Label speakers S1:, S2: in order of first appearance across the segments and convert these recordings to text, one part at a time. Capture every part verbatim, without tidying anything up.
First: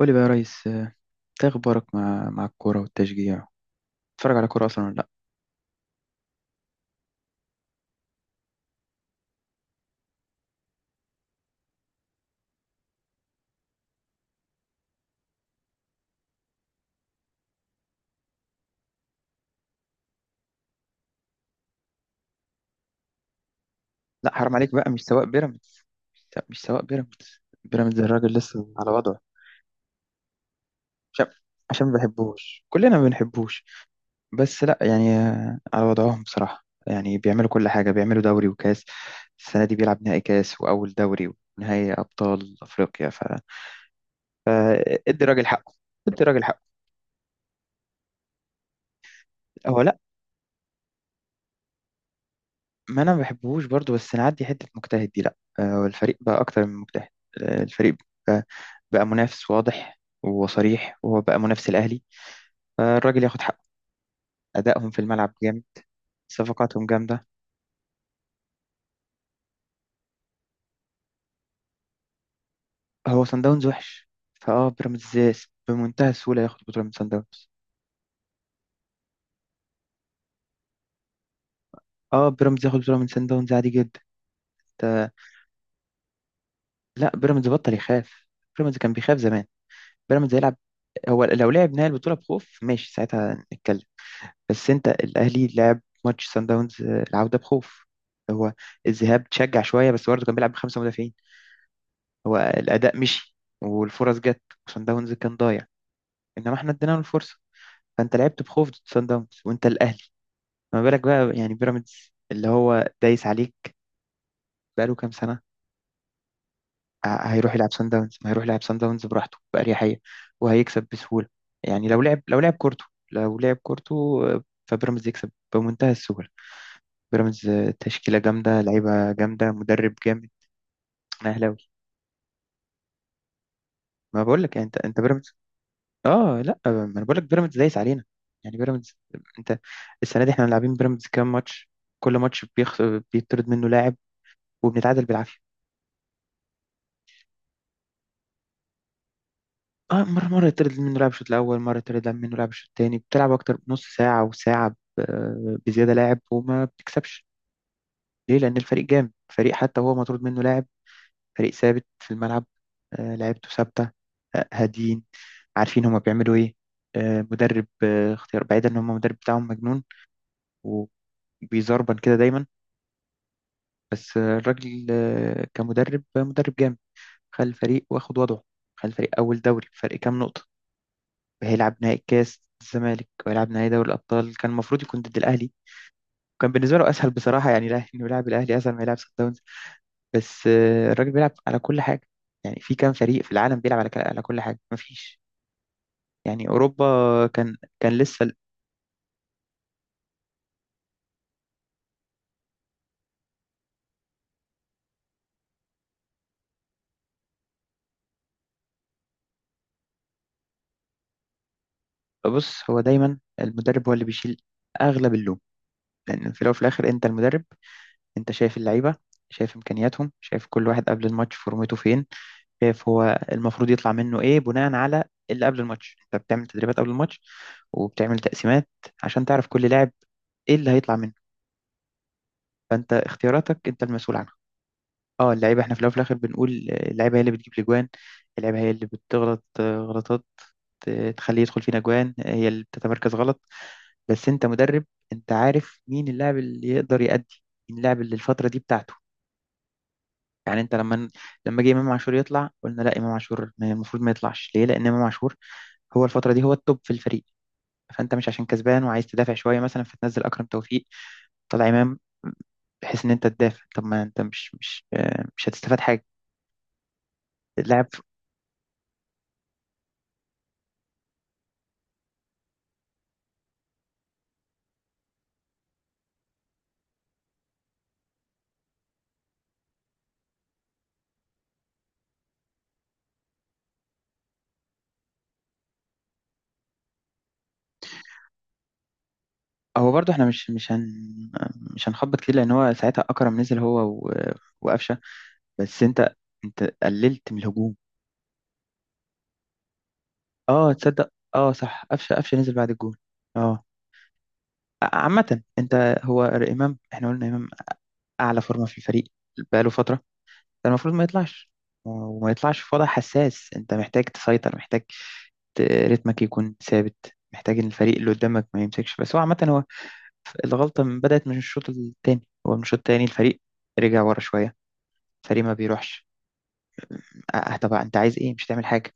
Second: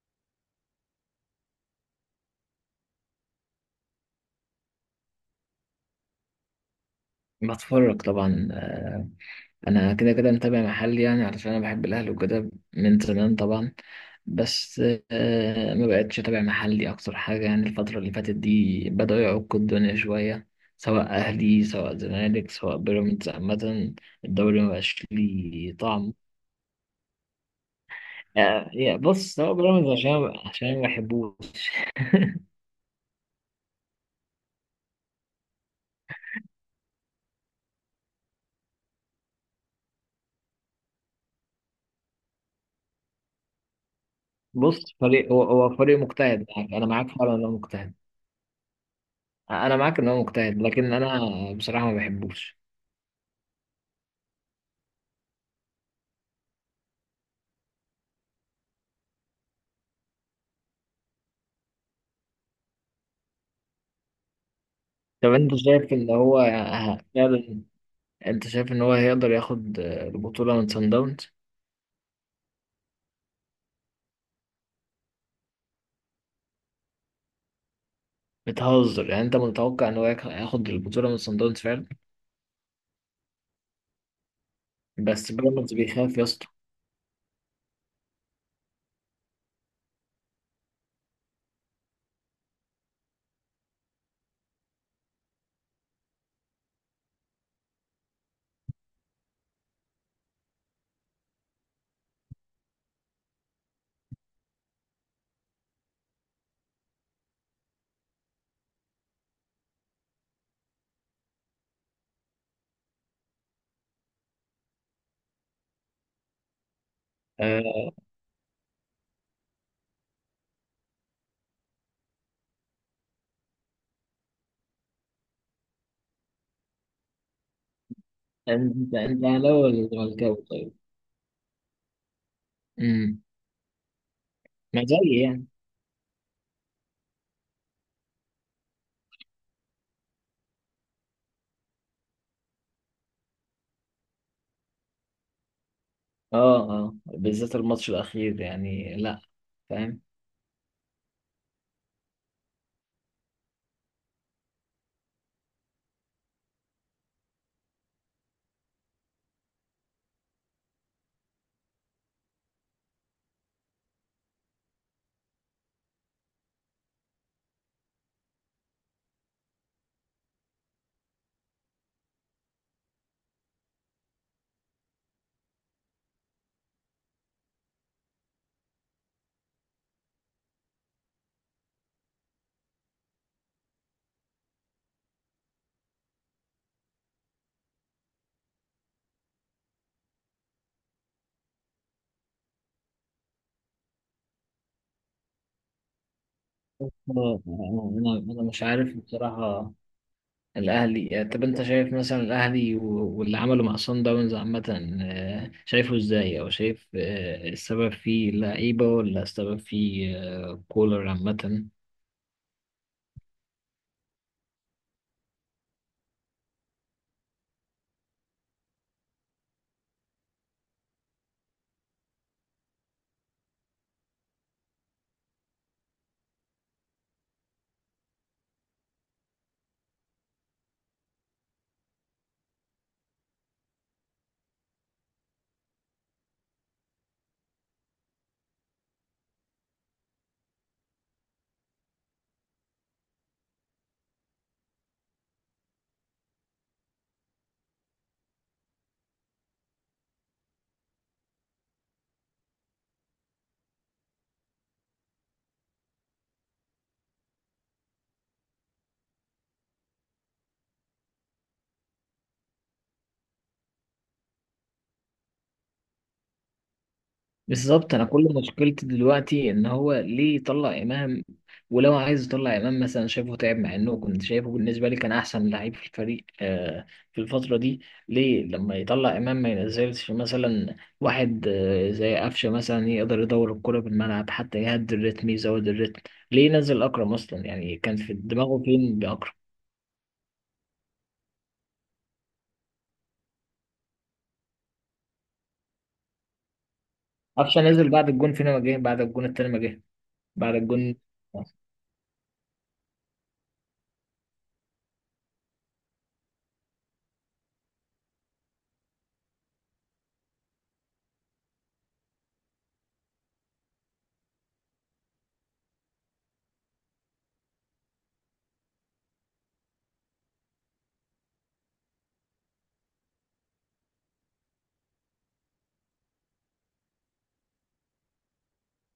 S1: قولي بقى يا ريس، آه، إنت ايه اخبارك مع مع الكوره والتشجيع؟ بتتفرج على كوره اصلا ولا لا؟
S2: بتفرج طبعا. آه، انا كده كده متابع محلي، يعني علشان انا بحب الاهلي وكده من زمان طبعا. بس آه، ما بقتش اتابع محلي اكتر حاجه، يعني الفتره اللي فاتت دي بدأوا يعكوا الدنيا شويه، سواء اهلي سواء زمالك سواء بيراميدز عامه.
S1: لا حرام
S2: الدوري ما
S1: عليك بقى، مش
S2: بقاش
S1: سواق
S2: ليه
S1: بيراميدز.
S2: طعم.
S1: لا مش سواق بيراميدز، بيراميدز الراجل لسه
S2: آه،
S1: على
S2: يا
S1: وضعه.
S2: بص، سواء بيراميدز عشان عشان ما
S1: عشان
S2: بحبوش.
S1: عشان ما بحبوش كلنا ما بنحبوش. بس لا يعني آه، على وضعهم بصراحه، يعني بيعملوا كل حاجه، بيعملوا دوري وكاس. السنه دي بيلعب نهائي كاس واول دوري ونهائي ابطال افريقيا. ف
S2: بص،
S1: فادي
S2: فريق هو
S1: الراجل حقه،
S2: هو فريق
S1: ادي الراجل
S2: مجتهد،
S1: حقه.
S2: يعني انا معاك فعلا انه مجتهد. انا
S1: هو لا،
S2: معاك ان هو مجتهد، لكن انا بصراحه ما بحبوش.
S1: ما انا ما بحبهوش برضو، بس نعدي حته مجتهد دي، لا آه، الفريق بقى اكتر من مجتهد. آه، الفريق بقى, بقى منافس واضح وصريح، وهو بقى منافس الاهلي. فالراجل ياخد حقه، ادائهم في
S2: طب
S1: الملعب
S2: انت
S1: جامد،
S2: شايف ان هو
S1: صفقاتهم
S2: ه-
S1: جامده.
S2: فعلا انت شايف ان هو هيقدر ياخد آه، البطولة من سان داونز؟
S1: هو سان داونز وحش، فاه بيراميدز بمنتهى السهوله ياخد بطوله من سان داونز.
S2: بتهزر؟ يعني انت متوقع ان هو ياخ- هياخد البطولة من سان داونز فعلا؟
S1: اه بيراميدز ياخد بطوله من سان داونز عادي جدا. ده
S2: بس بيراميدز بيخاف يا اسطى.
S1: لا، بيراميدز بطل يخاف، بيراميدز كان بيخاف زمان، بيراميدز يلعب. هو لو لعب نهائي البطوله بخوف ماشي، ساعتها نتكلم. بس انت الاهلي لعب ماتش سان داونز آه، العوده بخوف. هو الذهاب تشجع شويه، بس برضه كان بيلعب بخمسه مدافعين. هو الاداء مشي والفرص جت، وسان داونز كان ضايع، انما احنا ادينا له الفرصه. فانت لعبت بخوف ضد سان داونز وانت الاهلي، ما بالك بقى يعني بيراميدز اللي هو دايس عليك بقاله كام سنه؟ ه- هيروح يلعب سان
S2: آه،
S1: داونز، ما هيروح يلعب سان داونز براحته باريحيه وهيكسب بسهوله. يعني لو لعب لو لعب كورته، لو لعب كورته، آه، فبيراميدز يكسب بمنتهى السهوله. بيراميدز آه، تشكيلة جامدة،
S2: انت
S1: لعيبة
S2: انت
S1: جامدة،
S2: اهلاوي ولا
S1: مدرب جامد.
S2: زملكاوي طيب؟
S1: أنا أهلاوي.
S2: امم،
S1: ما بقول لك يعني أنت
S2: ما زي
S1: أنت بيراميدز.
S2: يعني.
S1: آه لا، آه، ما أنا بقول لك بيراميدز دايس علينا، يعني بيراميدز. أنت السنة دي إحنا لاعبين بيراميدز كام ماتش؟ كل ماتش بيخ... بيطرد منه لاعب وبنتعادل بالعافية.
S2: اه، اه بالذات الماتش الاخير، يعني لا، فاهم.
S1: آه مرة مرة يطرد منه لاعب الشوط الأول، مرة يطرد منه لاعب الشوط التاني، بتلعب أكتر من نص ساعة وساعة ب- آه، بزيادة لاعب وما بتكسبش. ليه؟ لأن الفريق جامد، فريق حتى هو مطرود منه لاعب، فريق ثابت في الملعب. آه، لعيبته ثابتة، آه، هاديين، عارفين هما بيعملوا ايه. آه، مدرب آه، اختيار، بعيدا ان هما المدرب بتاعهم مجنون وبيزربن كده دايما، بس آه، الراجل آه، كمدرب آه، مدرب جامد، خلى الفريق واخد وضعه، خلى الفريق اول دوري فرق كام نقطة. هيلعب نهائي كاس الزمالك وهيلعب نهائي دوري الابطال، كان المفروض يكون ضد الاهلي. كان بالنسبة له اسهل بصراحة، يعني الاهلي، انه يلعب الاهلي اسهل ما يلعب سان داونز. بس آه، الراجل بيلعب على كل حاجة. يعني في كام فريق في العالم بيلعب على على كل حاجة؟ مفيش. يعني اوروبا
S2: آه، آه،
S1: كان
S2: آه.
S1: كان لسه.
S2: انا انا مش عارف بصراحة الاهلي. طب انت شايف مثلا الاهلي و- واللي عمله مع صن داونز عامه، آه، شايفه ازاي؟ او شايف آه، السبب فيه لعيبه ولا السبب فيه آه، كولر عامه؟
S1: بص، هو دايما المدرب هو اللي بيشيل اغلب اللوم، لان في الاول وفي الاخر انت المدرب، انت شايف اللعيبه، شايف امكانياتهم، شايف كل واحد قبل الماتش فورمته فين، شايف هو المفروض يطلع منه ايه بناء على اللي قبل الماتش. انت بتعمل تدريبات قبل الماتش وبتعمل تقسيمات عشان تعرف كل لاعب ايه اللي هيطلع منه. فانت اختياراتك انت المسؤول عنها. اه اللعيبه احنا في الاول وفي الاخر بنقول اللعيبه هي اللي بتجيب الاجوان، اللعيبه هي اللي بتغلط آه، غلطات آه، تخليه يدخل فينا اجوان، هي اللي بتتمركز غلط. بس انت مدرب، انت عارف مين اللاعب اللي يقدر يأدي، مين اللاعب اللي الفترة دي بتاعته. يعني انت لما، لما جه امام عاشور يطلع قلنا لا، امام عاشور ما- المفروض ما يطلعش، ليه؟ لان امام عاشور هو الفترة دي هو التوب في الفريق. فانت مش عشان كسبان وعايز تدافع شوية مثلا فتنزل اكرم توفيق، طلع امام بحيث ان انت تدافع، طب ما انت مش مش آه، مش هتستفاد حاجه. اللاعب
S2: بالظبط، انا كل مشكلتي دلوقتي ان هو ليه يطلع امام؟ ولو عايز يطلع امام مثلا شايفه تعب، مع انه كنت شايفه بالنسبه لي كان احسن لعيب في الفريق، آه، في الفتره دي. ليه لما يطلع امام ما ينزلش مثلا واحد آه زي قفشه مثلا، يقدر يدور الكره بالملعب، حتى يهدي الريتم يزود الريتم؟ ليه نزل اكرم اصلا؟ يعني كان في دماغه فين باكرم؟
S1: هو برضه احنا مش مش هن مش هنخبط كتير، لان هو ساعتها اكرم نزل هو و- وقفشه، بس انت، انت قللت من
S2: قفشه
S1: الهجوم.
S2: نزل بعد الجون، فين ما جه؟ بعد الجون التاني ما جه، بعد
S1: اه
S2: الجون.
S1: تصدق اه صح، قفشه قفشه نزل بعد الجول. اه ع- عامة انت هو امام، احنا قلنا امام اعلى فورمة في الفريق بقاله فترة، ده المفروض ما يطلعش، وما يطلعش في وضع حساس. انت محتاج تسيطر، محتاج ت- رتمك يكون ثابت، محتاج ان الفريق اللي قدامك ما يمسكش، بس هو عامة هو ف- الغلطة من بدأت من الشوط التاني. هو من الشوط التاني الفريق رجع ورا شوية، الفريق ما بيروحش. اه طبعا انت عايز ايه؟ مش هتعمل حاجة.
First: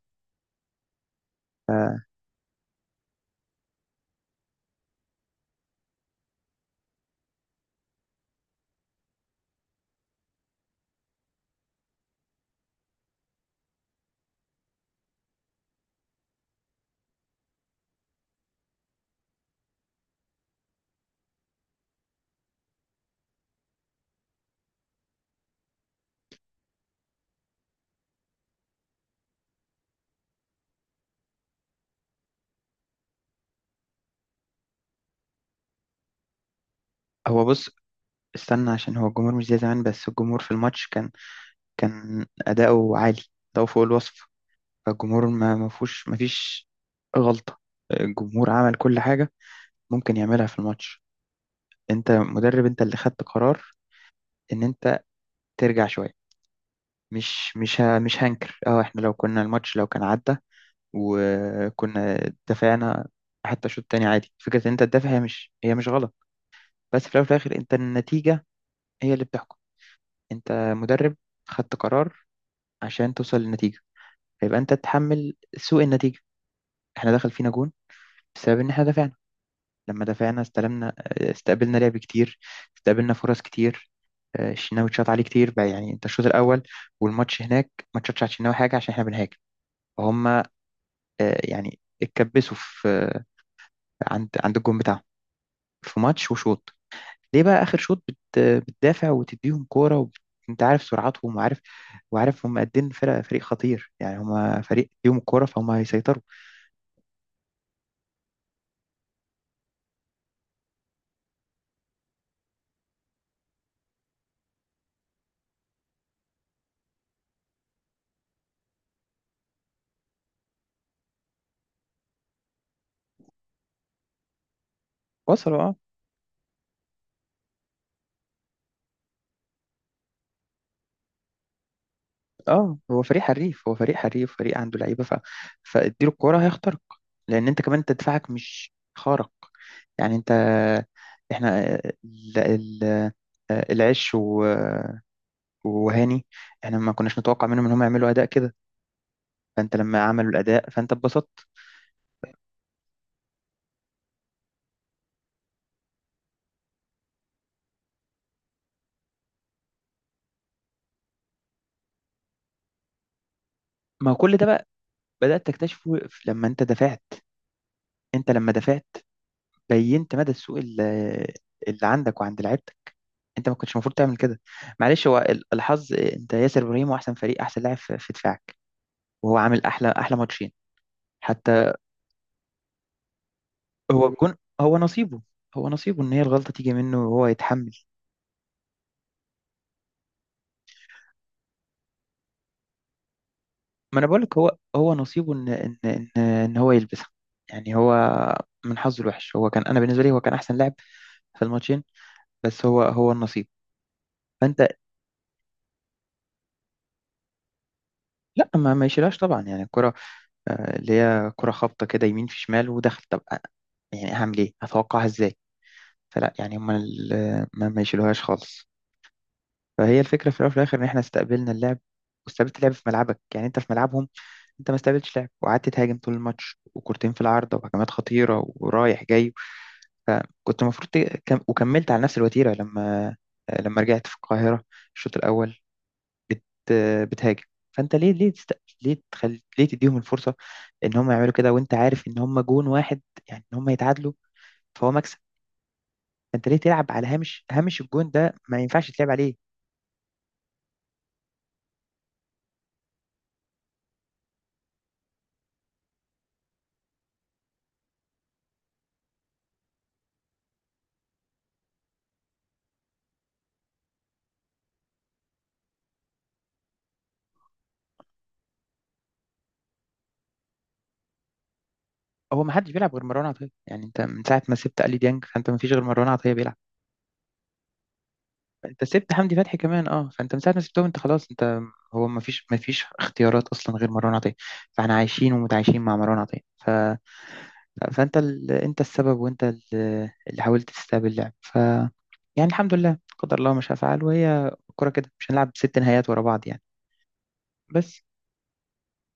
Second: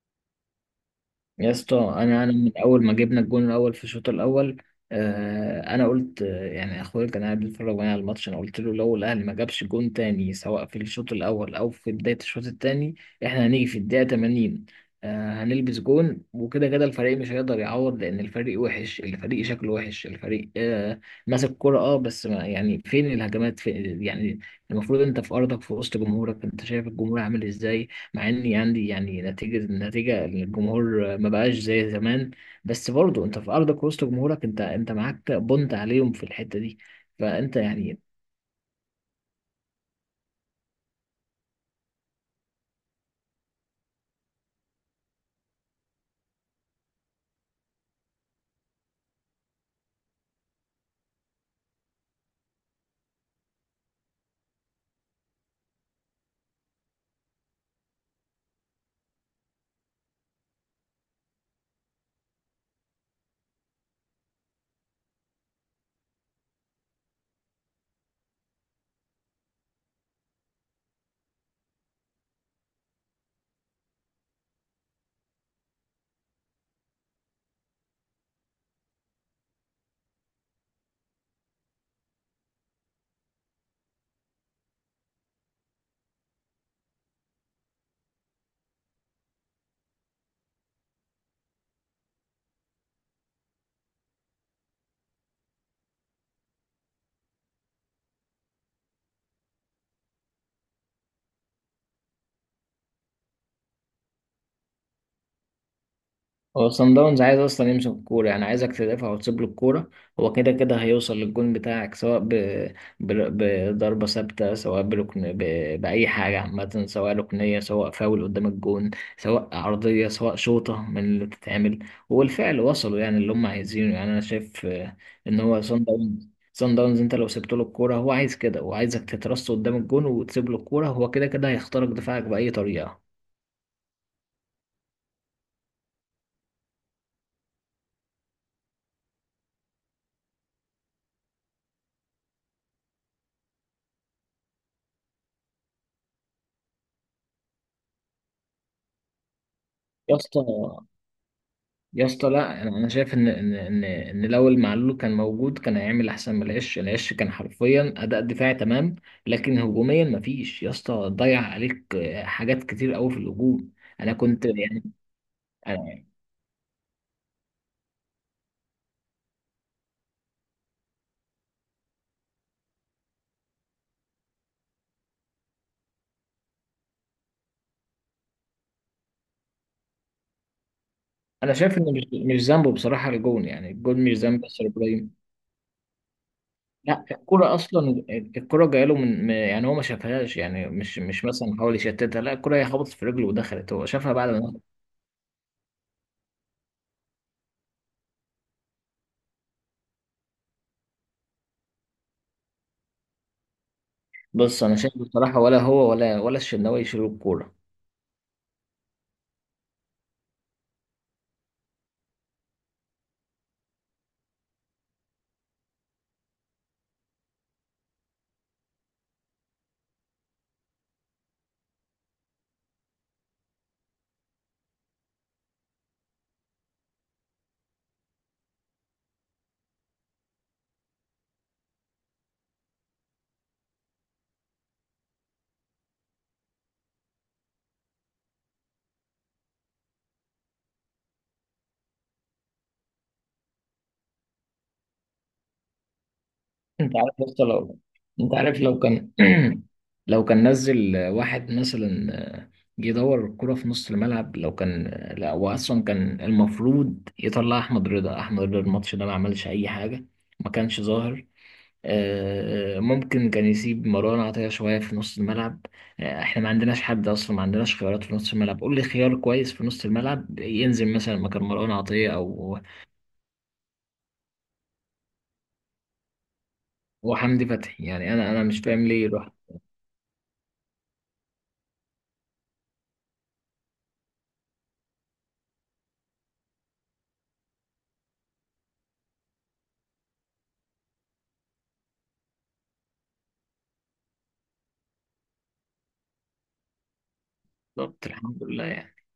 S2: يا اسطى، انا انا من اول ما جبنا الجون الاول في الشوط الاول، آه، انا قلت، آه، يعني اخويا كان قاعد بيتفرج معايا على الماتش، انا قلت له لو الاهلي ما جابش جون تاني، سواء في الشوط الاول او في بدايه الشوط التاني، احنا هنيجي في الدقيقه تمانين آه هنلبس جون، وكده كده الفريق مش هيقدر يعوض، لان الفريق وحش، الفريق شكله وحش، الفريق آه ماسك كرة، اه بس ما يعني فين الهجمات فين؟ يعني المفروض انت في ارضك في وسط جمهورك، انت شايف الجمهور عامل ازاي؟ مع اني عندي يعني نتيجه، النتيجه الجمهور ما بقاش زي زمان، بس برضه انت في ارضك وسط جمهورك، انت انت معاك بونت عليهم في الحته دي،
S1: هو
S2: فانت
S1: بص،
S2: يعني.
S1: استنى، عشان هو الجمهور مش زي زمان، بس الجمهور في الماتش كان، كان أداؤه عالي، أداؤه فوق الوصف. فالجمهور ما ما فيهوش ما فيش غلطة، الجمهور عمل كل حاجة ممكن يعملها في الماتش. أنت مدرب، أنت اللي خدت قرار إن أنت ترجع شوية. مش مش ه- مش هنكر اه، احنا لو كنا الماتش لو كان عدى وكنا دافعنا حتى شوط تاني عادي، فكرة ان انت تدافع هي مش هي مش غلط. بس في الاول وفي الاخر انت النتيجة هي اللي بتحكم. انت مدرب، خدت قرار عشان توصل للنتيجة، فيبقى انت تتحمل سوء النتيجة. احنا دخل فينا جون بسبب ان احنا دافعنا، لما دافعنا استلمنا، استقبلنا لعب كتير، استقبلنا فرص كتير. آه، الشناوي اتشاط عليه كتير بقى، يعني انت الشوط الاول والماتش هناك ما اتشاطش على الشناوي حاجه، عشان احنا بنهاجم. فهم آه، يعني اتكبسوا في آه، عند عند الجون بتاعهم في ماتش وشوط. ليه بقى اخر شوط بت- بتدافع وتديهم كوره وبت... انت عارف سرعتهم، وعارف وعارف هم قد ايه، إن فرق فريق خطير، يعني هم فريق ليهم الكوره، فهم هيسيطروا.
S2: هو صن داونز عايز اصلا يمسك الكوره، يعني عايزك تدافع وتسيب له الكوره، هو كده كده هيوصل للجون بتاعك، سواء ب... ب... بضربه ثابته، سواء بركن، ب... باي حاجه عامه، سواء ركنيه سواء فاول قدام الجون، سواء عرضيه سواء شوطه من اللي بتتعمل. وبالفعل وصلوا يعني اللي هم عايزينه. يعني انا شايف آه، ان هو
S1: وصلوا اه.
S2: صن داونز، صن داونز انت لو سبت له الكوره هو عايز كده، هو عايزك تترص قدام الجون وتسيب له الكوره، هو كده كده هيخترق دفاعك باي
S1: اه
S2: طريقه.
S1: هو فريق حريف، هو فريق حريف فريق عنده لعيبه ف... فاديله الكوره هيخترق، لان انت كمان انت دفاعك مش خارق. يعني انت، احنا ال... ال... العش و... وهاني، احنا ما كناش نتوقع منهم ان هم يعملوا اداء كده، فانت لما
S2: يا
S1: عملوا
S2: اسطى،
S1: الاداء فانت اتبسطت.
S2: يا اسطى، لا انا أنا شايف ان ان ان ان لو المعلول كان موجود كان هيعمل احسن من العش. العش كان حرفيا اداء دفاعي تمام، لكن هجوميا مفيش يا اسطى، ضيع عليك آه، حاجات كتير قوي في الهجوم.
S1: ما
S2: انا
S1: هو كل
S2: كنت
S1: ده بقى
S2: يعني.
S1: بدات تكتشفه
S2: انا
S1: لما انت دفعت. انت لما دفعت بينت مدى السوء اللي, اللي عندك وعند لعيبتك. انت ما كنتش المفروض تعمل كده. معلش، هو ال- الحظ، انت ياسر ابراهيم هو احسن فريق احسن لاعب في في دفاعك، وهو عامل احلى احلى ماتشين
S2: أنا
S1: حتى.
S2: شايف ان مش مش ذنبه بصراحه الجون، يعني الجون
S1: هو
S2: مش
S1: الجون
S2: ذنب ياسر
S1: هو
S2: ابراهيم.
S1: نصيبه، هو نصيبه ان هي الغلطه تيجي منه
S2: لا
S1: وهو
S2: الكرة
S1: يتحمل.
S2: اصلا، الكرة جايه له من من- يعني هو ما شافهاش، يعني مش مش مثلا حاول يشتتها، لا الكرة هي خبطت في رجله ودخلت، هو
S1: ما انا
S2: شافها بعد
S1: بقولك هو
S2: ما.
S1: هو نصيبه ان ان ان ان هو يلبسها. يعني هو من حظه الوحش، هو كان، انا بالنسبه لي هو كان احسن لاعب في الماتشين، بس هو هو النصيب. فانت
S2: بص، انا شايف بصراحه ولا هو ولا ولا الشناوي يشيلوا الكوره.
S1: لا، ما ما يشيلهاش طبعا، يعني الكره آه، اللي هي كره خابطه كده يمين في شمال ودخل، طب أ- يعني هعمل ايه؟ اتوقعها ازاي؟ فلا يعني هم ال- ما ما يشيلوهاش خالص. فهي الفكره في الاول وفي الاخر ان احنا استقبلنا اللعب، واستقبلت اللعب في ملعبك، يعني انت في ملعبهم انت ما استقبلتش لعب، وقعدت تهاجم طول الماتش، وكورتين في العارضه وهجمات خطيره ورايح جاي. كنت المفروض ت- كم... وكملت على نفس الوتيره. لما، لما رجعت في القاهره الشوط الاول بت... بتهاجم. فانت ليه، ليه تست... ليه تخل... ليه تديهم الفرصه ان هم يعملوا كده، وانت عارف ان هم جون واحد، يعني ان هم يتعادلوا فهو مكسب. فانت ليه تلعب
S2: انت
S1: على
S2: عارف يا اسطى
S1: هامش
S2: لو،
S1: هامش الجون ده؟
S2: انت
S1: ما
S2: عارف لو
S1: ينفعش تلعب
S2: كان
S1: عليه.
S2: لو كان نزل واحد مثلا، آه، جه يدور الكرة في نص الملعب لو كان. لا هو اصلا كان المفروض يطلع احمد رضا، احمد رضا الماتش ده ما عملش اي حاجة، ما كانش ظاهر. آه، آه، ممكن كان يسيب مروان عطية شوية في نص الملعب. آه، احنا ما عندناش حد اصلا، ما عندناش خيارات في نص الملعب. قول لي خيار كويس في نص الملعب ينزل مثلا مكان مروان عطية
S1: هو ما
S2: او
S1: حدش بيلعب غير مروان عطيه، يعني انت من ساعه ما سبت علي ديانج فانت ما فيش غير مروان عطيه بيلعب.
S2: أو حمدي فتحي. يعني انا انا مش فاهم
S1: انت
S2: ليه
S1: سبت
S2: يروح.
S1: حمدي فتحي كمان اه، فانت من ساعه ما سبتهم انت خلاص انت، هو ما فيش ما فيش اختيارات اصلا غير مروان عطيه، فاحنا عايشين ومتعايشين مع مروان عطيه ف... فانت ال... انت السبب، وانت ال- اللي حاولت تستقبل اللعب. ف يعني الحمد لله قدر الله ما شاء فعل، وهي الكوره كده، مش هنلعب ست نهايات ورا بعض يعني. بس
S2: بالظبط، الحمد لله يعني.